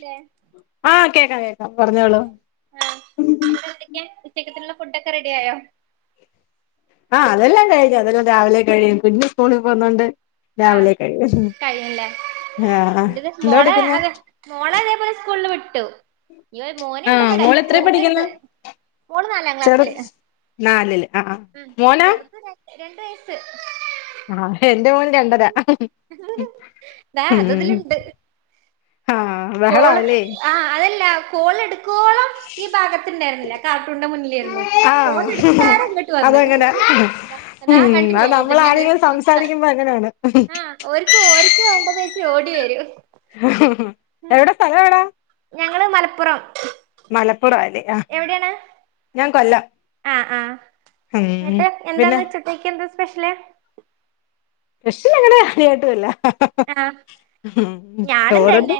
ല്ലേ ആഹ് കേക്കാ കേ ക്ക പറഞ്ഞോളു കേകത്തില്ല [unintelligible] ഫുഡ് ഒക്കെ റെഡി ആയോ ആ അതെല്ലാം കഴിഞ്ഞു അതെല്ലാം രാവിലെ കഴിയും കുഞ്ഞ് സ്കൂൾ പോകുന്നോണ്ട് ആ രാവിലെ കഴിയും കഴിയുല്ലേ ആഹ് എന്റെത് എന്തോ മോളെ എടുക്കുന്ന് അതെ മോളെ അതേപോലെ സ്കൂളിൽ വിട്ട - വിട്ട് മോനുണ്ട് ആഹ് ഇവിടെ മോള് എത്രേ പഠിക്കുന്ന് ചെറുതുണ്ട് മോള് നാലാം ചെറു ക്ലാസ്സില് നാലില് ആഹ് ഉം ചെറുത്- രണ്ട് വയസ്സ് ആ എന്റെ മോന് രണ്ടര ദാ മ് അതതിലുണ്ട് ആ ബഹളവായില്ലേ ഇല്ലാ ഫോൺ എടുക്കോളം ഈ ഭാഗത്തിണ്ടായിരുന്നില്ല കാർട്ടൂന്റെ മുന്നിലായിരുന്നു ആഹ് ഫോൺ എടുത്താരെ ഇങ്ങോട്ട് വന്ന് അതങ്ങനെ ദാ ഉം അത് കണ്ടില്ലേ തി നമ്മൾ ആരെങ്കിലും [unintelligible] സംസാരിക്കുമ്പോ അങ്ങനെയാണ് ആ ഓർക്ക് ഓർക്ക് വേണ്ടത്- ഓടി വരും എവിടെ സ്ഥലം എവിടാ ഞങ്ങൾ മലപ്പുറം മലപ്പ- പ്പുറം ആ അല്ലേ ഞാൻ കൊല്ലം ആഹ ആഹ ഉം ന്നട്ട് പിന്നെ എന്താന്ന് ഉച്ചത്തേക്ക് എന്താ സ്പെഷ്യല് സ്പെഷ്യൽ അങ്ങനെ കാര്യയായിട്ടുല്ല ആഹ ഞാന ചോറുണ്ട് തന്നെ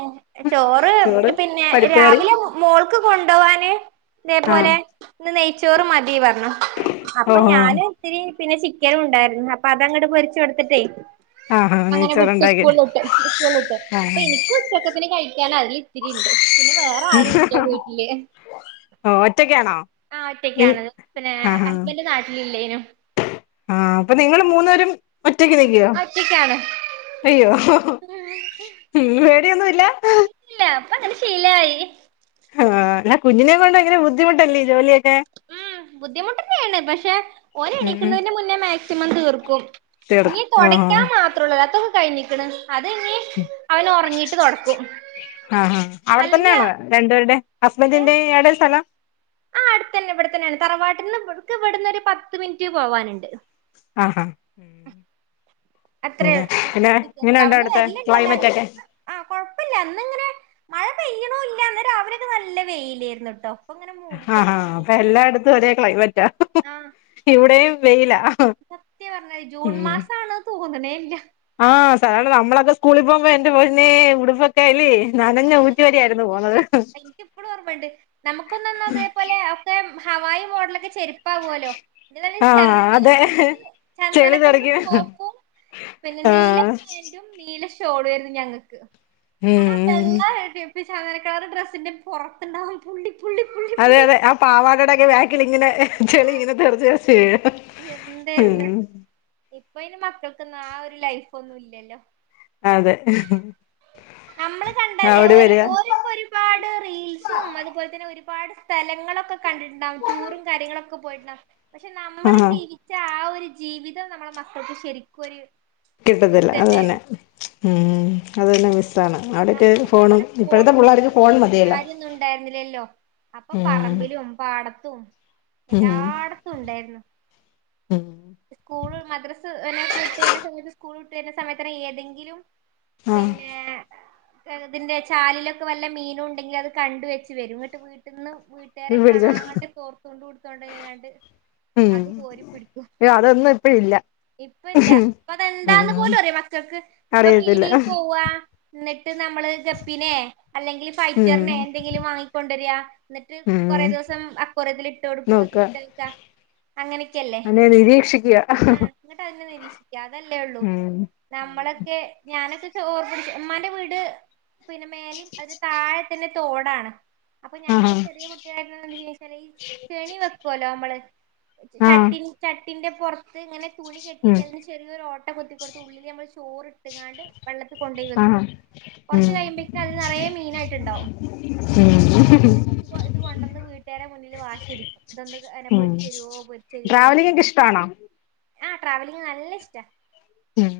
ചോറ് പിന്നെ പരിപ്പ് കറി രാവിലെ മോൾക്ക് കൊണ്ടുപോവാന് ആഹ് ഇതേപോലെ ഇന്ന് നെയ്ച്ചോറ് മതി പറഞ്ഞു അപ്പൊ ഓഹോ ഞാനും ഇത്തിരി പിന്നെ ചിക്കനും ഉണ്ടായിരുന്നു അപ്പൊ അതങ്ങോട്ട് പൊരിച്ചു കൊടുത്തിട്ടേ ആഹ് ആഹ നെയ്‌ച്ചോർ സ്കൂൾ ന്ന് കിട്ടും സ്കൂൾ ന്ന് കിട്ടും അപ്പൊ എനിക്ക് ഉച്ചക്കത്തിന് കയി ഞാനാ ത്തിണ്ട് പിന്നെ വേറെ ആരു ഇല്ല വീട്ടില് ഓഹ് ഒറ്റക്കാണോ ആ നി ഒറ്റയ്ക്കണത് പിന്നെ ഹസ്ബൻഡ് നാട്ടിൽ ല്ലേനും ആഹ അപ്പൊ നിങ്ങള് മൂന്നരും മറ്റക്ക് നക്കിയോ ഒറ്റക്കാണ് അയ്യോ ഉ പേടിയൊന്നുല്ല ഇല്ല ഇപ്പ അങ്ങനെ ശീലായി ആഹ ന കുഞ്ഞിനെ കൊണ്ടങ്ങന ദിട്ടല്ല അല്ല ഉം ബുദ്ധിമുട്ടന്നെയാണ് പക്ഷെ ഒ ഉം എണിക്കുന്നതിന്റെ മുന്നേ മാക്സിമം തീർ കു തീർന്നു നീ തുടയ്ക്കാൻ മാത്രമ ഉള്ളൂ അതും കായി നക്കട ആ അവിടെ അല്ലെങ്കി തന്നെയാണ് രണ്ടുപേരുടെ ഹസ്ബന്റിന്റെ ഇയാടെ സ്ഥലം ആ അടുത്ത തന്നെ ഇവിടെത്തന്നെയാണ് തറവാട്ടിൽ നിന്ന് ഇക്ക് ഇവിടുന്ന് ഒരു പത്ത് മിനിറ്റ് പോവാനുണ്ട്. ആഹ് ഹഹ അത്ര വ്യത്യാസ അവിടുന്ന് അവിടുത്തെ വല്ലുണ്ട് ക്ലൈമറ്റ് എല്ലാരും ഒക്കെ ഇപ്പ ആ കൊഴപ്പില്ല അന്നിങ്ങനെ മഴ പെയ്യണോ ഇല്ലന്ന് രാവിലെയൊക്കെ നല്ല വെയിയിലായിരുന്നു കേട്ടോ ആഹ അപ്പൊ എല്ലായിടത്തും ഒരേ ക്ലൈമറ്റാ ഇവിടെയും വെയില സത്യ പറഞ്ഞത് ജൂൺ മാസണ തകന ഇ [unintelligible] ആഹ് സാധാരണ നമ്മളൊക്കെ സ്കൂളിൽ പോകുമ്പോ എന്റെ പൊന്നെ ഉടുപ്പൊക്കെ ആല്ലേ? [unintelligible] എനിക്ക് ഇപ്പോഴും ഓർമ്മുണ്ട് നമുക്കൊന്ന അതേപോലെ ഒക്കെ ഹവായി മോഡലക്ക് ചെരിപ്പാവല്ലോ ആഹ് ചന്ദന അതെ ക ചന്ദന ചെളി കർ തെറിക്കും പോപ്പും പിന്നെ നീല ആഹ് പാൻറും നീല ചോടുമായിരുന്നു ഞങ്ങൾക്ക് ഉം ഉം പക്ഷെചന്ദന കളർ ഡ്രസ്സിന്റെ പൊറത്തുണ്ടാവും പുള്ളി പുള്ളി പുള്ളി അതെ പുള്ളി അതെ ആ പാവടെടെയൊക്കെ ബാക്കിലിങ്ങനെ - ചെളി ഇങ്ങനെ തെറിച്ചു തെറിച്ചു വീഴും എന്തായിരുന്ന് ഉം ഇപ്പൊ ഇന് മക്കൾക്കൊന്നും ആ ഒരു ലൈഫ് ഒന്നും ഇല്ലല്ലോ അതെ നമ്മൾ കണ്ട അവിടെ ഒരു വരിക ഒരുപാട് റീൽസും അതുപോലെ തന്നെ ഒരു- ഒരുപാട് സ്ഥലങ്ങളൊക്കെ കണ്ടിട്ടുണ്ടാവും ടൂറും കാര്യങ്ങളൊക്കെ പോയിട്ടുണ്ടാവും പക്ഷെ നമ്മള് ആഹ് ജീവിച്ച ആ ഒരു- ജീവിതം നമ്മുടെ മക്കൾക്ക് ശരിക്കും ഒരു- മിസ് കിട്ടത്തില്ല അത് തന്നെ തന്നെയാണ് ഉം അത് തന്നെ- മിസ്സാണ് അവിടൊക്കെ നമക്ക് ഫോണും ഇതേപോലെ ഇപ്പോഴത്തെ ഫോണും പിള്ളേർക്ക് ഫോൺ ടിവിയും മതിയല്ലോ കാര്യൊന്നു ണ്ടായിരുന്നില്ലല്ലോ അപ്പൊ ഉം പറമ്പിലും പാട ത്തും ഉം എല്ലാടത്തും ണ്ടേയിര്ന്നു ഉം സ്കൂള്, മദ്രസ് തന്നെ കുട്ട്യെ സ്കൂൾ വിട്ട് വെര്ന്നെ സമയത്തെനെ ഏതെങ്കിലും ആഹ് പിന്നെ ഇതിന്റെ ചാലിലൊക്കെ വല്ലെ മീനുണ്ടെങ്കിൽ അത് കണ്ട വെച്ച് വെരും ഇന്നട്ട് വീട്ടിന്ന് വീട്ടാരെ പിടിച്ചോ കാണാണ്ട് തോർത്തൂണ്ട് ട്ത്തൊണ്ടോയാണ്ട് ഉം അത് കോരിപ്പിടിക്കും അതൊന്നും ഇപ്പ ഇല്ല ഇപ്പ ഇല്ല ഇപ്പ അതെന്താന്ന് ഉം പോലും അറ്യോ മക്കക്ക് ഇപ്പൊ അറിയത്തില്ല പീടി പോവ നെ ന്നട്ട് ഞമ്മള് ഗപ്പിനെ അല്ലെങ്കിൽ ഉം ഫൈറ്റർനെ എന്തെങ്കിലും വാങ്ങിക്കൊണ്ടെരാ ന്നിട്ട് ഉം കൊറെ ദിവസം അക്ക്വാറിയത്തിൽ ഇട്ടൊട്ക്ക നോക്ക ഇട്ടെക്ക അങ്ങനെക്കെല്ലേ അതിനെ നിരീക്ഷിക്കുക ആ ന്നട്ട് അയ്നെ നിരീക്ഷിക്ക അതല്ലേ ള്ളൂ ഉം ആഹ് നമ്മളൊക്കെ ഞാനൊക്കെ ഹെ ഓർപ്പിടിക്ക ഇമ്മാന്റെ വീട് പിന്നെ മേല് അതിൻ്റെ താഴെ തന്നെ തോടാണ്. അപ്പൊ ഞങ്ങള് ചെറിയ കുട്ട്യായിരി [unintelligible] കെണി വെക്കൊല്ലോ നമ്മള് ആഹ് ചട്ടിണി ച ത്തിന്റെ പൊറത്ത് ങ്ങനെ തുണി കെട്ടിട്ട് ഉം അതിന് ചെറിയരു ഓട്ട കൊത്തി കൊടുത്ത് ഉള്ളില് നമ്മ ചോറ് ഇട്ട്ങ്ങാണ്ട് വെള്ളത്തി കൊണ്ടേ വ ആഹ് കൊറച്ച് ഉം കഴിയുമ്പോക്ക അതില് നറയ മീനായിട്ടുണ്ടാവും ഉം എന്ന ഇത് ഇത് കൊണ്ടുവന്ന് വീട്ടുകറെ മുന്നില് വാശടിക്കും ഇതൊന്ന് ഉം പൊരിച്ചെരുവോ പൊരിച്ചെരുവോ ട്രാവലിംഗ് ഒക്കെ ചോയ്ചിട്ട് ഇഷ്ടാണോ ആഹ് ട്രാവലിഗ് നല്ല ഇഷ്ട്ടാ ഉം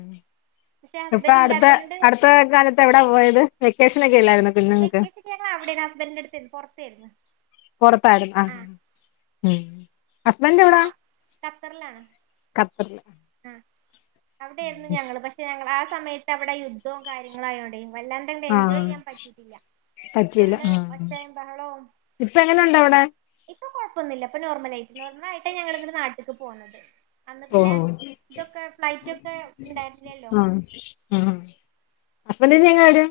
ഇപ്പ അടുത്ത ഇല്ലാത്തോണ്ട് അടു ത്ത കാലത്ത് എവിടാ പോയത് വെക്കേഷൻ ഒക്കെ അല്ലായിരുന്നോ വെക്കേഷന് ഞങ്ങ അവിടെയാണ് ഹസ്ബൻഡന്റെ അടുത്ത് പൊറേത്താരുന്നു ആഹ് ഉം ആ ഹസ്ബൻ്റെവടാ ഖത്തറിലാണ് ഖത്തറില് അവിടെയാരുന്നു ഞങ്ങളും പക്ഷെ ഞങ്ങളാ സമയത്തവിടെ യുദ്ധോ കാര്യങ്ങളായോണ്ടേ വല്ലാണ്ടങ്ങ് ആ എൻജോയ് യ്യാൻ പറ്റീട്ടില്ല പറ്റിയില്ല ഫുള്ള് ആ ഒച്ചേം ബഹളോം ഇപ്പ എങ്ങനെയുണ്ട് അവിടെ ഇ ഇപ്പ കൊഴപ്പൊന്നില്ല ഇപ്പ നോർലായിട്ട് നോർമലായിട്ടാണ് ഞങ്ങള് ഇങ്ങട്ട് നാട്ട്ക്ക് പോന്നത് അന്നാ ഓ പിന്നെ ഇതൊക്കെ ഫ്ലൈറ്റ് ഒക്കെ ഉണ്ടായിരുന്നില്ലല്ലോ ഹസ്ബൻറ്റിനിയെങ്ങ വരും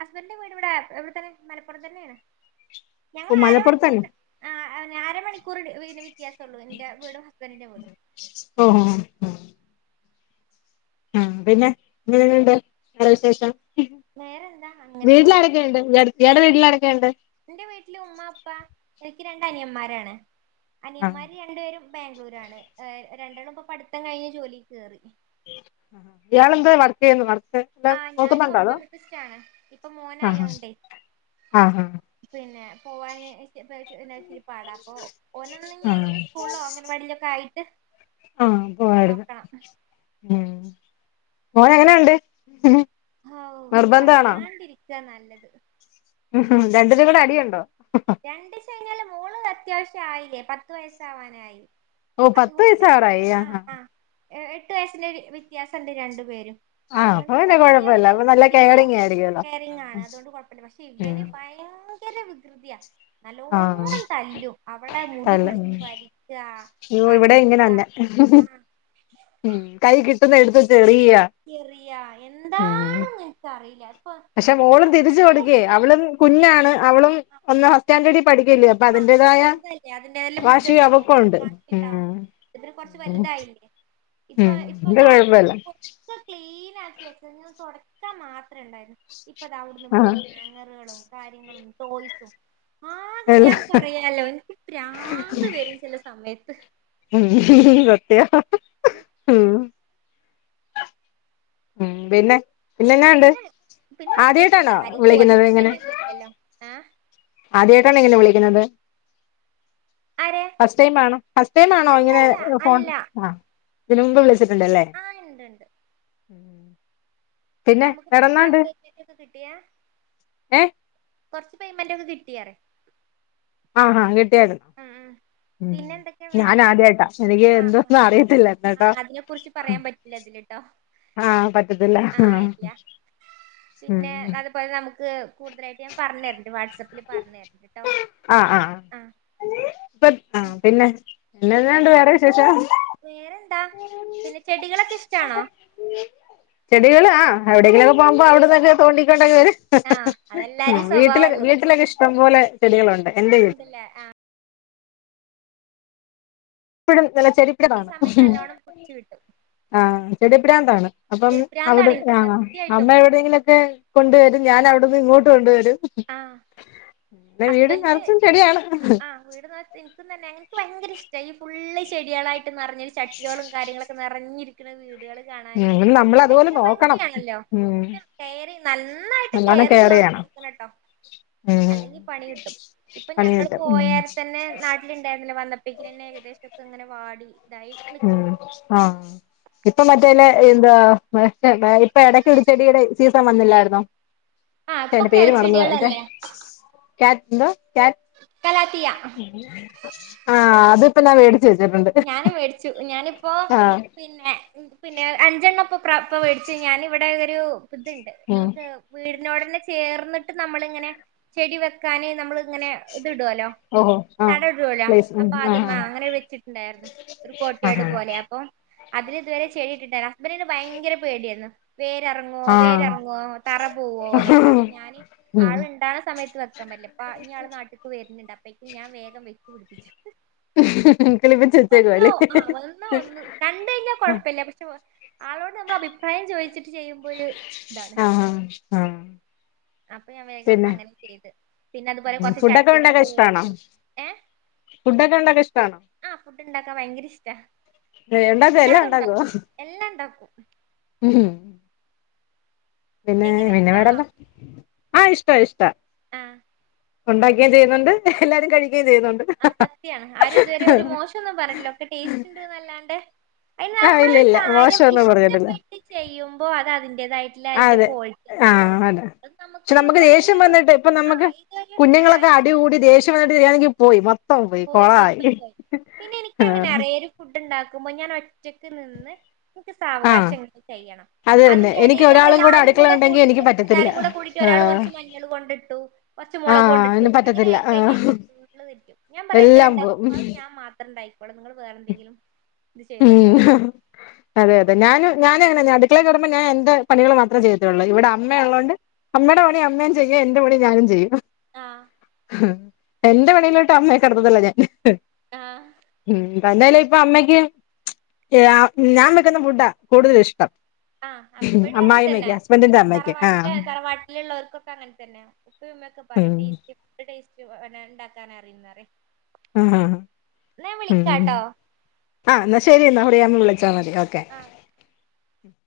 ഹസ്ബന്റെ വീട് ഇവിടെ ഇവിടെ തന്നെ മലപ്പുറം തന്നെയാണ് ഓ മലപ്പുറത്തന്നെ അര മണിക്കൂറ്ണ്ട് വീടിന് വീ ത്യാസം ഒള്ളു എന്റെ വീടും ഹസ്ബൻഡിന്റെ വീടും ഓ ആ പിന്നെ [unintelligible] ങ്ങണ്ട് വേറെ വിശേഷം വേറെന്താ അങ്ങനെ പോന്ന് വീട്ടിലാരൊക്കെയുണ്ട് ഇയാടെ വീട്ടിലാരൊക്കെയുണ്ട് ൻ്റ വീട്ടില് ഉമ്മ ഉപ്പ എനിക്ക് രണ്ടനിയന്മാരാണ് ആ അനിയന്മാര് രണ്ടുപേരും ബാംഗ്ലൂരാണ് ഏഹ് രണ്ടെണ്ണം ഇപ്പ പഠിത്തം കഴിഞ്ഞ് ജോലി കേറി ഹ ഹ ഇയാളെന്ത് വർക്കെയ്യുന്നോ വർ ആ ഞാന് ഒപ്റ്റോമിസിസ്റ്റാണ് ഇപ്പം ആ മോനായോണ്ടേ ആ ആ പിന്നെ പോവാന് [unintelligible] ഇച്ചിരി പാടാ അപ്പൊ ഓനൊന്ന് ഇനി ആ ഒന്ന് സ്കൂൾലോ അംഗൻവാടിയിലൊക്കെ ആയി [unintelligible] ആ പോവാരുത് ഉം ഓൻ എങ്ങനെ ഒണ്ട് ഹൗ പറയാണ്ടിരിക്കുവാ ന ല്ലത് [unintelligible] രണ്ടേരും കൂടെ അടിയൊണ്ടോ രണ്ട് ചഴഞ്ഞാല് മോള് ത്യാവശ്യായില്ലേ പത്ത് വയസാവാനായി ഓ പത്ത് വയസാവാറായി ആ ഹാ എ എട്ട് വയസ്സിൻ്റെ ഒരു വ്യത്യാസം ഇണ്ട് രണ്ടു പേരും ആഹ് അപ്പൊ അതുകൊണ്ട് പിന്നെ വല്യ കൊഴപ്പല്ല ഒരു അപ്പൊ നല്ല ഇതില്യാ കെയറിങ് ആയിരിക്കുവല്ലോ കെയറിങ്ങാണ് അതുകൊണ്ട് കൊഴപ്പമില്ല പക്ഷെ ഉം ഇവന് പയങ്ക ങ്കര വികൃതിയാ ആഹ് നല്ലോണം തല്ലും അവളെ മുടി അല്ല ഉം പിടിച്ച് വലിക്ക്യാ യ്യോ ഇവിടെ ഇങ്ങനെ കടിക്ക്യാ തന്നെ [unintelligible] ഉം കൈ എടുത്ത് വെച്ചെറിയു [unintelligible] ചെറിയാ എന്താണ് നിനിക്കറിയില്ല പക്ഷെ മോളും തിരിച്ചു കൊടുക്കേ അവളും കുഞ്ഞാണ് അവളും ഒന്ന് ഫസ്റ്റ് സ്റ്റാൻഡേർഡി ആഹ അ ചെറുതല്ലേ അതിന്റെതല്ലാം വാശി അവക്കുണ്ട് ബുദ്ധിുണ്ടാവുംവാശിണ്ടാവും ഉം ഇതി കൊറച്ച് വലുതായില്ലേ ഇപ്പൊ ഉം ഇത് ഇപ്പൊതാ കൊഴപ്പല്ല മൊത്തം ക്ലീൻ വൃത്തിയാക്കിവെച്ചിരുന്നു തുടക്കാൻ മാത്ര ഉണ്ടായിരുന്നു ഇപ്പൊ അത അവിടുന്ന് ആഹ് വിടുന്നു ഹാങ്ങറുകളും കാര്യങ്ങളും ടോയ്സും ആ എല്ല ഞാൻ പറയാലോ എനിക്ക് പ്രാന്ത് വരും ചില സമയത്ത് ആ ഉ പിന്നെ പിന്നെന്നാണ്ട് പിന്നെ പിന്നെ ഒറ്റക്കല്ല ആദ്യായിട്ടാണോ ആരെയും ബോധിപ്പിക്കണ്ട ഒന്നുമല്ലല്ലോ ആ ആദ്യമായിട്ടാണ് ഇങ്ങനെ വിളിക്കണത് ആരെ ഫസ്റ്റ് ടൈം ആണോ ഫസ്റ്റ് ടൈം ആണോ ഇങ്ങനെ അല്ലല്ല ഫോൺ അല്ല ആ ഇതിനു മുമ്പ് വിളി ച്ചിട്ടുണ്ടല്ലേ ആ ഉം ഞമ്മുക്ക് [unintelligible] ഏ കൊറച്ച് പേയ്മെന്റ് ഒക്കെ കിട്ടിയ ആഹഹാ കിട്ടിയാരുന്നോ പിന്നെ എന്തൊക്കെയാ ഉ ഞാൻ വേറെ എന്തൊക്കെ ആദ്യായിട്ടാ എനിക്ക് ആ ആ എന്തൊന്നും അറിയത്തില്ല ആ എന്നാട്ടാ അതിനെ കുറിച്ച് പറയാൻ പറ്റില്ല ഇതിലിട്ടോ ആ പറ്റത്തില്ല ആ ഇല്ല പിന്നെ ഉം അതുപോലെ നമുക്ക് ക്ക് കൂടുതലായിട്ട് ഞാൻ പറഞ്ഞര വാട്സാപ്പിൽ പറഞ്ഞര കേട്ടോ ആ ഇപ്പ ആ പിന്നെ എന്നെന്നാണ്ട് പിന്നെന്താ വേറെ വിശേഷം വേറെന്താ പിന്നെ ചെടികളൊക്കെ ഇഷ്ടാണോ ചെടികളാ എവിടെയിങ്കിലൊക്കെ പോകുമ്പോ അവിടൊന്നൊക്കെതോണ്ടികൊണ്ടൊക്കെ വരും ആ അതെല്ലാരും വീട്ടിലെ സ്വഭാവല്ലേ വീട്ടിലൊക്കെ ഇഷ്ടം പോലെ ചെടികളുണ്ട് എന്റെ ഉണ്ട് വീട്ടില് ല്ലേ ആഹ് [unintelligible] വല ചെരിപ്പില് ഈ സമയത്ത് കാണും നല്ലോണം പിടിച്ചു കിട്ടും ആഹ് ചെടിപ്രാന്താണ് അപ്പം അവിടെ ചെടിപ്രാന്താണ് എനിക്ക് ആ അമ്മ സത്യായിട്ടും എവിടെങ്കിലൊക്കെ കൊണ്ടുവ ഞാൻ അവിടുന്ന് ഇങ്ങോട്ട് കൊണ്ടുവരും ആഹ പിന്നെ വീട് ഹസ്ബൻന്റ് നിറച്ചും ചെടിയാണ് ആഹ് വീട്നോ ഇൻക്കും തന്നെ ഇൻക്ക് ഭയ്ങ്കര ഇഷ്ട ഈ ഫുള്ള് ചെട്യേളായ് ട് നർഞ്ഞൊരു ചട്ട്യോളം കാര്യങ്ങളൊക്കെ നിറഞ്ഞിരി ക്ണ വീട് ടള് കാണാന് ഉം നമ്മൾ അതുപോലെ ഭയ്ങ്കര നോക്കണം ഭംഗിയാണല്ലോ ഉം ഞ് കേറി നന്നായിട്ട് നല്ലോണം കെയർ കേറെയ്തോട് ചെയ്യണം നടക്കണട്ടോ ഉം അല്ലെങ്കി ണി കിട്ടും ഇപ്പ പണി ഞങ്ങള് കിട്ടും ഉം പോയാരെ തന്നെ നാട്ടില്ണ്ടായ്ര്ന്നല്ലോ വന്നപേക്നന്നെ ഏകദേശൊ അങ്ങനെ വാടി ഇതായി ഉം നിക്ക്ണ്ട് ആഹ് ഇപ്പോ മറ്റേനെ എന്താ ഇപ്പോ ഇടയ്ക്കൊരു ചെടിയുടെ സീസൺ വന്നില്ലായിരുന്നോ? ആഹ് ഇപ്പൊ അയിന്റെ പേര് മറന്നു [unintelligible] കിളച്ചെടികളല്ലേ ക്യാ എന്തുവാ? കലാത്തിയ [unintelligible] ആഹ് അതിപ്പോ ഞാൻ മേ ടിച്ചു വെച്ചിട്ടുണ്ട്. നും മേടിച്ചു ഞാനിപ്പോ ആഹ് പിന്നെ പിന്നെ അഞ്ചേണ്ണൊപ്പ പ്ര മേടിച്ച് ഞാൻ ഇവിടെ ഒരു ഇതുണ്ട് ഉം നമുക്ക് വീടി നോടന്നെ ചേർന്നിട്ട് നമ്മളിങ്ങനെ ചെടി വെക്കാന് നമ്മള് അങ്ങനെ ഇതിടുവല്ലോ ഓഹോ ആഹ് തട ഇടുവല്ലോ പ്ലേസ് ഉം അപ്പോ ആഹ് അതിമ്മേ അങ്ങനെ വെച്ചി ഇണ്ടായിരുന്നു ഒരു കോട്ടിയാട് ആഹ് പോലെ അപ്പോ അതിൽ ഇതുവരെ ചെടി [unintelligible] [unintelligible] ഭയങ്കര പേടിയായിരുന്നു. വേരെർങ്ങോ ആഹ് വേരെർങ്ങോ തറ പോവോന്നൊക്കെ ആഹ് അപ്പൊ ഞാന് ഉം ആള്ണ്ടാവ്ണ സമയത്ത് വെക്കാൻ പറ്റില്ലപ്പ ഇനി ആള് നാട്ട്ക്ക് വര്ന്ന്ണ്ടപ്പൊ വെക്ക് ഞാൻ വേഗം വെച്ചു പിടിപ്പിച്ചു കിളിപ്പിച്ച് വെച്ചേക്കുവാ വന്ന അല്ലേ ആ വന്ന ഒന്ന് കണ്ട് കഴിഞ്ഞാൽ കൊഴപ്പമില്ല പക്ഷെ ആളോട് നമ്മ അഭിപ്രായം ചോദിച്ചിട്ട് ചെയ്യുമ്പോ ഒരു ഇതാണ് ആഹ് ആഹ് അപ്പൊ ഞാൻ വേഗം പിന്നെ അങ്ങനെ ചെയ്ത് പിന്നെ അതുപോലെ കുറച്ച് ഫുഡൊക്കെ ഉണ്ടാക്കാൻ ചട്ടികളൊക്കെ ഇഷ്ടാണോ മേടിച്ചു ഏ ഫുഡൊക്കെ ഉണ്ടാക്കാൻ ഇഷ്ടാണോ ആ ഫുഡ് ഉണ്ടാക്കാൻ ഭയങ്കര ഇഷ്ടാ ഉണ്ടാക്കുവോ എല്ലാതും ഉണ്ടാക്കും എല്ലാം ഉണ്ടാക്കും ഉം ഉം പിന്നെ എങ്ങനെ പിന്നെ ഇഷ്ടാണോ മേടല്ല ആഹ് ഇഷ്ടാ ഇഷ്ടാ ആ ഒണ്ടാക്കിയേം ചെയ്യുന്നുണ്ട് എല്ലാരും കഴിക്ക ആ സത്യാണ് ആരും ഇതുവരെ ഒരു മോശം ഒന്നും പറഞ്ഞിട്ടില്ല ഒക്കെ ടേസ്റ്റുണ്ട്ന്നല്ലാണ്ട് ആഹ് ഇല്ല നമ്മളൊരു ഇല്ല കാര്യം മോശൊന്നും പറഞ്ഞിട്ടില്ല ഇഷ്ടപ്പെട്ട് ചെയ്യുമ്പോ അത് അതിന്റെതായിട്ടുള്ള ആ അതിന്റെ അതെ ക്വാളിറ്റി തന്നെ ഉണ്ടാവും ആഹ് അതെ അ പക്ഷെ നമുക്കൊരു നമുക്ക് ദേഷ്യം അതൊരു വന്നിട്ട് ഇപ്പൊ നമുക്ക് ഇത് ഒരു കുഞ്ഞുങ്ങളൊക്കെ അടി കൂടി ദേഷ്യം വന്നിട്ട് ചെയ്യാണെങ്കിൽ പോയി മൊത്തം പോയി കൊളായി മൊത്തം പോയി പിന്നെ എനിക്ക് അങ്ങനെ ആഹ് അറിയാ ഒരു ഫുഡ് ഉണ്ടാക്കുമ്പോ ആകുമ്പോ ഞാൻ ഒറ്റക്ക് നിന്ന് ആഹ് സാവകാശം ചെയ്യണം അത് തന്നെ അതിന്റെ എനിക്ക് ഇടയിൽ നമ്മൾ ഒരാളും എല്ലാരും അടുക്കള കൂടെ ഉണ്ടെങ്കി എനിക്ക് കൂടിയിട്ട് പറ്റത്തില്ല എല്ലാരും കൂടെ ഒരാൾ ആഹ് കുറച്ച് മഞ്ഞൾ കൊണ്ടിട്ടു കുറച്ച് മുളക് ആഹ് കൊണ്ടിട്ടു അതിന് അങ്ങനെ പറ്റത്തില്ല ആയിക്കഴിഞ്ഞാൽ ആഹ് എന്റെ ഫുൾ തെറ്റും എല്ലാം പോവും ണ്ടായി ഇവിടെ നിങ്ങൾ വേറെ എന്തെങ്കിലും ഇത് ചെയ്തോട്ടോ പറയും ഉം അതെ അതെ ഞാനും ഞാൻ അടുക്കള കേറുമ്പോ ഞാൻ എന്റെ പണികൾ മാത്രേ ചെയ്തിട്ടുള്ളൂ ഇവിടെ അമ്മ ഉള്ളത് കൊണ്ട് അമ്മയുടെ പണി അമ്മയും ചെയ്യും എന്റെ പണി ഞാനും ചെയ്യും ആ എന്റെ പണിയിലോട്ട് അമ്മയെ കടത്തത്തില്ല ഞാൻ ആഹ് ഉം തന്നെയല്ല ഇപ്പൊ അമ്മയ്ക്കും ഞാൻ വെക്കുന്ന ഫുഡാ കുടുതലും ഇഷ്ടം ആ അവിടെ അങ്ങനെ തന്നെ അമ്മായിമ്മയ്ക്ക് ഹസ്ബൻഡിന്റെ അമ്മയ്ക്ക് ആഹ് തറവാട്ടില് തറവാട്ടിലുള്ളവർക്കൊക്കെ അങ്ങനെ തന്നെ ഉപ്പമ്മൊക്കെ പറയും ഉം ടേസ്റ്റ് ഫുഡ്‌ ഇണ്ടാക്കാൻ അറിയുന്ന പറയും ആ ഹ ആ എന്നാ ഞാൻ ഉം വിളിക്കാട്ടോ ആ എന്നാ ശരി എന്നാ അവിടെ വിളിച്ചാ മതി ഓക്കെ ആഹ് ഉ